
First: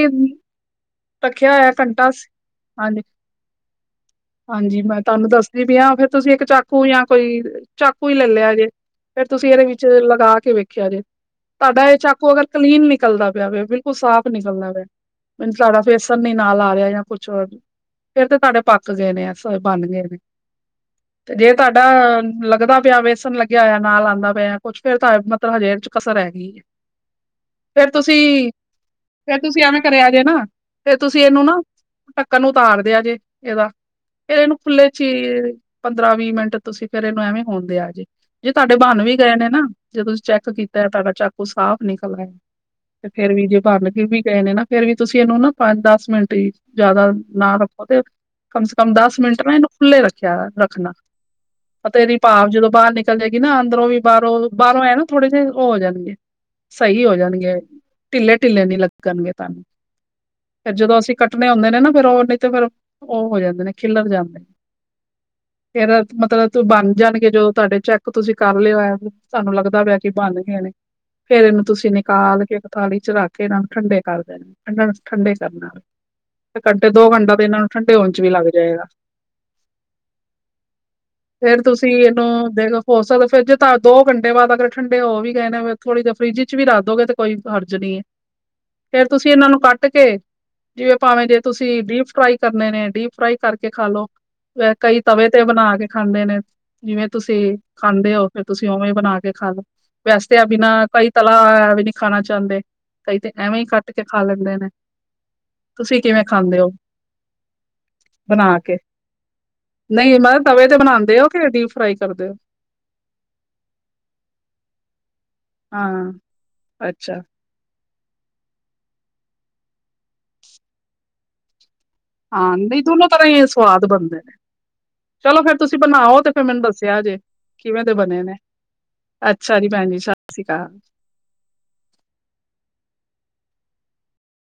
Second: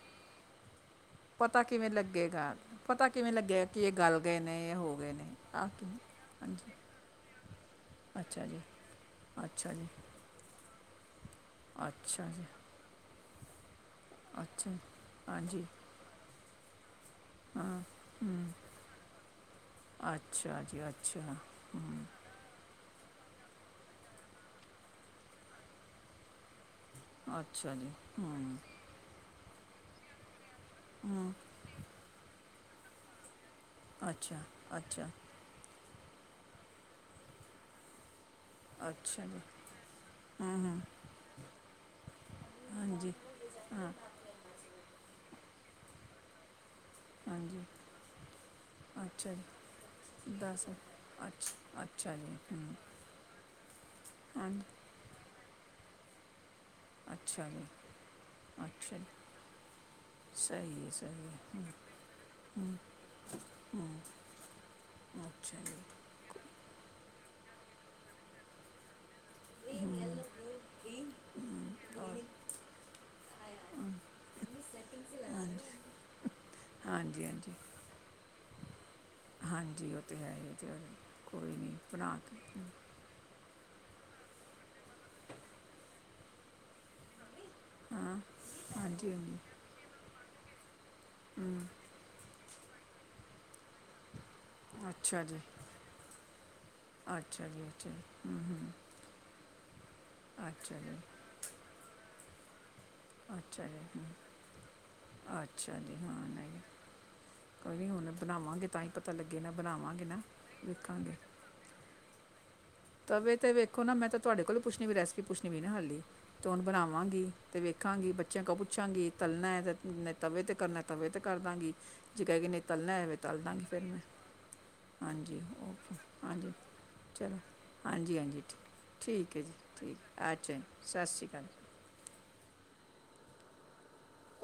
[SPEAKER 2] ਰੱਖਿਆ
[SPEAKER 1] ਪਤਾ
[SPEAKER 2] ਹੋਇਆ
[SPEAKER 1] ਕਿਵੇਂ
[SPEAKER 2] ਘੰਟਾ ਸ
[SPEAKER 1] ਲੱਗੇਗਾ,
[SPEAKER 2] ਹਾਂਜੀ
[SPEAKER 1] ਪਤਾ ਕਿਵੇਂ ਲੱਗੇ ਕਿ ਏ ਗੱਲ ਗਏ ਨੇ, ਏ ਹੋ ਗਏ ਨੇ
[SPEAKER 2] ਤਾਨੂੰ ਦੱਸਦੀ
[SPEAKER 1] ਆ
[SPEAKER 2] ਪੀ ਆਂ
[SPEAKER 1] ਕਿਵੇਂ
[SPEAKER 2] ਫੇਰ ਤੁਸੀ ਏੱਕ
[SPEAKER 1] ਹਾਂਜੀ
[SPEAKER 2] ਚਾਕੂ ਯਾਂ ਕੋਈ ਚਾਕੂ ਈ
[SPEAKER 1] ਅੱਛਾ
[SPEAKER 2] ਲੱਲਿਆ
[SPEAKER 1] ਜੀ
[SPEAKER 2] ਜੇ। ਫੇਰ ਤੁਸੀ ਏਰੇ
[SPEAKER 1] ਅੱਛਾ ਜੀ
[SPEAKER 2] ਵਿੱਚ ਲਗਾ ਕੇ ਵੇਖਿਆ ਜੇ। ਤਾਡਾ ਏ
[SPEAKER 1] ਅੱਛਾ
[SPEAKER 2] ਚਾਕੂ
[SPEAKER 1] ਜੀ
[SPEAKER 2] ਅਗਰ ਕਲੀਨ ਨਿਕਲਦਾ ਪਿਆ ਵੇ ਬਿਲਕੁਲ ਸਾਫ਼
[SPEAKER 1] ਅੱਛਾ
[SPEAKER 2] ਨਿਕਲਦਾ
[SPEAKER 1] ਜੀ।
[SPEAKER 2] ਪਿਐ ਮਨੂੰ
[SPEAKER 1] ਹਾਂਜੀ
[SPEAKER 2] ਤੁਆਡਾ ਵੇਸ ਨ ਨੀ ਨਾਲ ਆ ਰਿਆ ਯਾਂ ਕੁਛ
[SPEAKER 1] ਹਾਂ
[SPEAKER 2] ਫੇਰ ਤੇ
[SPEAKER 1] ਹਮ,
[SPEAKER 2] ਤੁਆਡੇ ਪੱਕ ਗਏ ਨੇ ਐ।
[SPEAKER 1] ਅੱਛਾ ਜੀ ਅੱਛਾ
[SPEAKER 2] ਤੇ ਜੇ ਤੁਹਾਡਾ
[SPEAKER 1] ਹਮ,
[SPEAKER 2] ਲੱਗਦਾ ਪਿਆ ਵੇਸਣ ਲੱਗਿਆ ਹੋਇਆ ਨਾਲ ਆਦਾਂ ਪਿਆ ਕੁੱਛ, ਫੇਰ ਤਾਂ ਮਤਲਬ ਹਜੇ ਏ 'ਚ ਕਸਰ ਹੈਗੀ ਏ
[SPEAKER 1] ਅੱਛਾ
[SPEAKER 2] ਫੇਰ
[SPEAKER 1] ਜੀ
[SPEAKER 2] ਤੁਸੀਂ,
[SPEAKER 1] ਹਮ,
[SPEAKER 2] ਫੇਰ ਤੁਸੀਂ ਐਵੇਂ ਕਰਿਆ ਜੇ ਨਾ, ਫੇਰ ਤੁਸੀਂ
[SPEAKER 1] ਹਮ,
[SPEAKER 2] ਇਹਨੂੰ ਨਾ ਢੱਕਣ ਨੂੰ ਉਤਾਰ ਦਿਆ ਜੇ, ਇਹਦਾ ਫਿਰ
[SPEAKER 1] ਅੱਛਾ
[SPEAKER 2] ਇਹਨੂੰ ਖੁੱਲੇ 'ਚ
[SPEAKER 1] ਅੱਛਾ
[SPEAKER 2] ਈ, ਪੰਦਰਾਂ-ਵੀਹ ਮਿੰਟ ਤੁਸੀਂ ਫੇਰ ਇਹਨੂੰ ਐਵੇਂ ਹੋਣ ਦਿਆ ਜੇ ਜੇ ਤੁਹਾਡੇ ਬਣ ਵੀ
[SPEAKER 1] ਅੱਛਾ
[SPEAKER 2] ਗਏ
[SPEAKER 1] ਜੀ
[SPEAKER 2] ਨੇ ਨਾ, ਜੇ ਤੁਸੀਂ ਚੈੱਕ
[SPEAKER 1] ਹਮ, ਹਮ,
[SPEAKER 2] ਕੀਤਾ, ਤੁਹਾਡਾ ਚਾਕੂ ਸਾਫ਼ ਨਿਕਲ ਆਇ ਤੇ
[SPEAKER 1] ਹਾਂਜੀ
[SPEAKER 2] ਫੇਰ ਵੀ ਜੇ ਭਰਨ
[SPEAKER 1] ਹਾਂ
[SPEAKER 2] ਫ ਵੀ ਗਏ ਨੇ ਨਾ ਫੇਰ ਵੀ ਤੁਸੀਂ ਇਹਨੂੰ ਨਾ ਪੰਜ-ਦਸ ਮਿੰਟ ਈ, ਜ਼ਿਆਦਾ ਨਾ
[SPEAKER 1] ਹਾਂਜੀ
[SPEAKER 2] ਰੱਖੋ ਤੇ ਕਮ ਸੇ ਕਮ ਦਸ
[SPEAKER 1] ਅੱਛਾ
[SPEAKER 2] ਮਿੰਟ ਨਾ
[SPEAKER 1] ਜੀ
[SPEAKER 2] ਇਹਨੂੰ ਖੁੱਲੇ ਰੱਖਿਆ
[SPEAKER 1] ਦੱਸ
[SPEAKER 2] ਰੱਖਣਾ
[SPEAKER 1] ਅੱਛਾ
[SPEAKER 2] ਅਤੇ ਇਹਦੀ
[SPEAKER 1] ਅੱਛਾ ਜੀ
[SPEAKER 2] ਭਾਵ ਜਦੋਂ
[SPEAKER 1] ਹਮ,
[SPEAKER 2] ਬਾਹਰ ਨਿਕਲ ਚੱਲ ਜਾਏਗੀ ਨਾ, ਅੰਦਰੋਂ ਵੀ ਬਾਹਰੋਂ ਵੀ,
[SPEAKER 1] ਹਾਂਜੀ
[SPEAKER 2] ਬਾਹਰੋਂ ਐ ਨਾ ਥੋੜੇ ਜਿਹੇ ਓ ਜਾਣਗੇ ਸਹੀ ਹੋ
[SPEAKER 1] ਅੱਛਾ
[SPEAKER 2] ਜਾਣਗੇ
[SPEAKER 1] ਜੀ
[SPEAKER 2] ਢਿੱਲੇ-ਢਿੱਲੇ ਨੀ
[SPEAKER 1] ਅੱਛਾ ਜੀ
[SPEAKER 2] ਲੱਗਣਗੇ ਤੁਹਾਨੂੰ ਫਿਰ
[SPEAKER 1] ਸਹੀ ਹੈ
[SPEAKER 2] ਜਦੋਂ ਅਸੀਂ
[SPEAKER 1] ਸਹੀ ਹੈ
[SPEAKER 2] ਕੱਟਣੇ ਹੁੰਦੇ
[SPEAKER 1] ਹਮ,
[SPEAKER 2] ਨੇ ਨਾ, ਫੇਰ ਉਹ ਨਹੀਂ ਤੇ ਫੇਰ
[SPEAKER 1] ਹਮ,
[SPEAKER 2] ਉਹ ਹੋ ਜਾਂਦੇ ਨੇ,
[SPEAKER 1] ਹਮ,
[SPEAKER 2] ਖਿਲਰ ਜਾਂਦੇ ਨੇ
[SPEAKER 1] ਅੱਛਾ। ਜੀ
[SPEAKER 2] ਫੇਰ ਮਤਲਬ ਤੂੰ ਬਣ ਜਾਣਗੇ ਜੋ ਤੁਹਾਡੇ ਚੈੱਕ ਤੁਸੀਂ ਕਰ ਲਿਓ ਆਪ ਈ, ਤੁਹਾਨੂੰ ਲੱਗਦਾ ਪਿਆ ਕਿ ਬਣਗੇ ਨੇ ਫੇਰ ਇਹਨੂੰ
[SPEAKER 1] ਹਮ,
[SPEAKER 2] ਤੁਸੀਂ
[SPEAKER 1] ਔਰ
[SPEAKER 2] ਨਿਕਾਲ ਕੇ ਇੱਕ ਥਾਲੀ 'ਚ ਰੱਖ ਕੇ, ਇਹਨਾਂ ਨੂੰ ਠੰਡੇ ਕਰ ਦੇਣੇ, ਠੰਡ-ਠੰਡੇ ਕਰਨ ਨਾਲ ਤੇ ਘੰਟੇ ਦੋ
[SPEAKER 1] ਹਾਂਜੀ
[SPEAKER 2] ਘੰਟਾ ਤੇ
[SPEAKER 1] ਹਾਂਜੀ
[SPEAKER 2] ਇਹਨਾਂ ਨੂੰ ਠੰਡੇ ਹੋਣ 'ਚ ਵੀ ਲੱਗ ਜਾਏਗਾ।
[SPEAKER 1] ਹਾਂਜੀ, ਉਹ ਤੇ ਹੈ ਈ ਏ ਚਲੋ, ਕੋਈ
[SPEAKER 2] ਫੇਰ
[SPEAKER 1] ਨੀ
[SPEAKER 2] ਤੁਸੀਂ
[SPEAKER 1] ਬਣਾ ਕੇ
[SPEAKER 2] ਇਹਨੂੰ ਦੇਖੋ ਹੋ ਸਕਦਾ ਫਰਿੱਜ 'ਚ ਧਰਦੋ, ਦੋ ਘੰਟੇ ਬਾਅਦ ਅਗਰ ਠੰਡੇ ਹੋ ਵੀ ਗਏ ਨੇ, ਫਿਰ ਥੋੜੀ ਦੇਰ ਫਰਿਜ 'ਚ ਵੀ ਰੱਖਦੋਗੇ ਤੇ ਕੋਈ ਹਰਜ਼ ਨੀ ਏ,
[SPEAKER 1] ਹਾਂ
[SPEAKER 2] ਫੇਰ
[SPEAKER 1] ਹਾਂਜੀ
[SPEAKER 2] ਤੁਸੀਂ
[SPEAKER 1] ਹਾਂਜੀ
[SPEAKER 2] ਇਹਨਾਂ ਨੂੰ ਕੱਟ ਕੇ ਜਿਵੇਂ ਭਾਵੇਂ ਜੇ
[SPEAKER 1] ਹਮ,
[SPEAKER 2] ਤੁਸੀਂ ਡੀਪ-ਫਰਾਈ ਕਰਨੇ ਨੇ, ਡੀਪ-ਫਰਾਈ ਕਰਕੇ ਖਾ ਲੋ। ਕਈ
[SPEAKER 1] ਅੱਛਾ
[SPEAKER 2] ਤਵੇ
[SPEAKER 1] ਜੀ
[SPEAKER 2] ਤੇ ਬਣਾ ਕੇ ਖਾਂਦੇ ਨੇ। ਜਿਵੇਂ
[SPEAKER 1] ਅੱਛਾ
[SPEAKER 2] ਤੁਸੀਂ
[SPEAKER 1] ਜੀ ਅੱਛਾ ਜੀ
[SPEAKER 2] ਖਾਂਦੇ ਓ,
[SPEAKER 1] ਹਮ
[SPEAKER 2] ਫੇਰ ਤੁਸੀਂ
[SPEAKER 1] ਹਮ
[SPEAKER 2] ਉਵੇਂ ਬਣਾ ਕੇ ਖਾਲੋ, ਵੈਸੇ ਤੇ
[SPEAKER 1] ਅੱਛਾ
[SPEAKER 2] ਬਿਨਾਂ
[SPEAKER 1] ਜੀ
[SPEAKER 2] ਕਈ ਤਲ ਆ ਵੀ ਨੀ ਖਾਣਾ ਚਾਹੁੰਦੇ। ਕਈ ਤਾਂ ਐਵੇਂ ਈ
[SPEAKER 1] ਅੱਛਾ ਜੀ
[SPEAKER 2] ਕੱਟ ਕੇ
[SPEAKER 1] ਹਮ,
[SPEAKER 2] ਖਾ ਲੈਂਦੇ ਨੇ,
[SPEAKER 1] ਅੱਛਾ ਜੀ
[SPEAKER 2] ਤੁਸੀਂ ਕਿਵੇਂ
[SPEAKER 1] ਹਾਂ
[SPEAKER 2] ਖਾਂਦੇ
[SPEAKER 1] ਨਹੀਂ
[SPEAKER 2] ਓ?
[SPEAKER 1] ਕੋਈ ਨੀ ਹੁਣ ਬਣਾਵਾਂਗੇ ਤਾਂ ਈ ਪਤਾ ਲੱਗੇ ਨਾ, ਬਣਾਵਾਂਗੇ
[SPEAKER 2] ਨਹੀਂ
[SPEAKER 1] ਨਾ
[SPEAKER 2] ਮੈਂ ਤਵੇ ਤੇ
[SPEAKER 1] ਵੇਖਾਂਗੇ
[SPEAKER 2] ਬਣਾਉਂਦੇ ਹੋ ਕਿ ਡੀਪ ਫਰਾਈ ਕਰਦੇ ਹੋ
[SPEAKER 1] ਤਵੇ ਤੇ ਵੇਖੋ ਨਾ, ਮੈਂ ਤੇ ਤੁਹਾਡੇ ਕੋਲੋਂ ਪੁੱਛਣੀ ਵੀ, ਰੈਸਪੀ ਪੁੱਛਣੀ ਵੀ ਨਾ ਹਾਲੇ
[SPEAKER 2] ਹਾਂ
[SPEAKER 1] ਤੇ ਹੁਣ
[SPEAKER 2] ਅੱਛਾ
[SPEAKER 1] ਬਣਾਵਾਂਗੇ ਤੇ ਵੇਖਾਂਗੀ ਬੱਚਿਆਂ ਕੋ ਪੁੱਛਾਂਗੀ, ਤਲਣਾ ਤਵੇ ਤੇ ਕਰਨਾ ਤਵੇ ਤੇ ਕਰਦਾਂਗੀ ਜੇ ਕਹਿਗੇ
[SPEAKER 2] ਹਾਂ
[SPEAKER 1] ਨੇ
[SPEAKER 2] ਨਹੀਂ
[SPEAKER 1] ਤਲਣਾ,
[SPEAKER 2] ਦੋਨੋ
[SPEAKER 1] ਵੇ
[SPEAKER 2] ਤਰ੍ਹਾਂ ਹੀ
[SPEAKER 1] ਤਲਦਾਂਗੀ ਫਿਰ
[SPEAKER 2] ਸਵਾਦ
[SPEAKER 1] ਮੈਂ
[SPEAKER 2] ਬਣਦੇ ਨੇ
[SPEAKER 1] ਹਾਂਜੀ
[SPEAKER 2] ਚਲੋ ਫੇਰ ਤੁਸੀਂ
[SPEAKER 1] ਓਕੇ
[SPEAKER 2] ਬਣਾਓ ਤੇ ਫੇਰ
[SPEAKER 1] ਹਾਂਜੀ
[SPEAKER 2] ਮੈਨੂੰ ਦੱਸਿਆ ਜੇ
[SPEAKER 1] ਚਲੋ,
[SPEAKER 2] ਕਿਵੇਂ ਦੇ ਬਣੇ ਨੇ
[SPEAKER 1] ਹਾਂਜੀ-ਹਾਂਜੀ। ਠੀਕ ਏ ਜੀ
[SPEAKER 2] ਅੱਛਾ ਭੈਣ
[SPEAKER 1] ਠੀਕ,
[SPEAKER 2] ਸਤਿ ਸ੍ਰੀ
[SPEAKER 1] ਅੱਛਾ ਜੀ
[SPEAKER 2] ਅਕਾਲ
[SPEAKER 1] ਸ਼ਾਸੀ ਕਾਲ ਜੀ।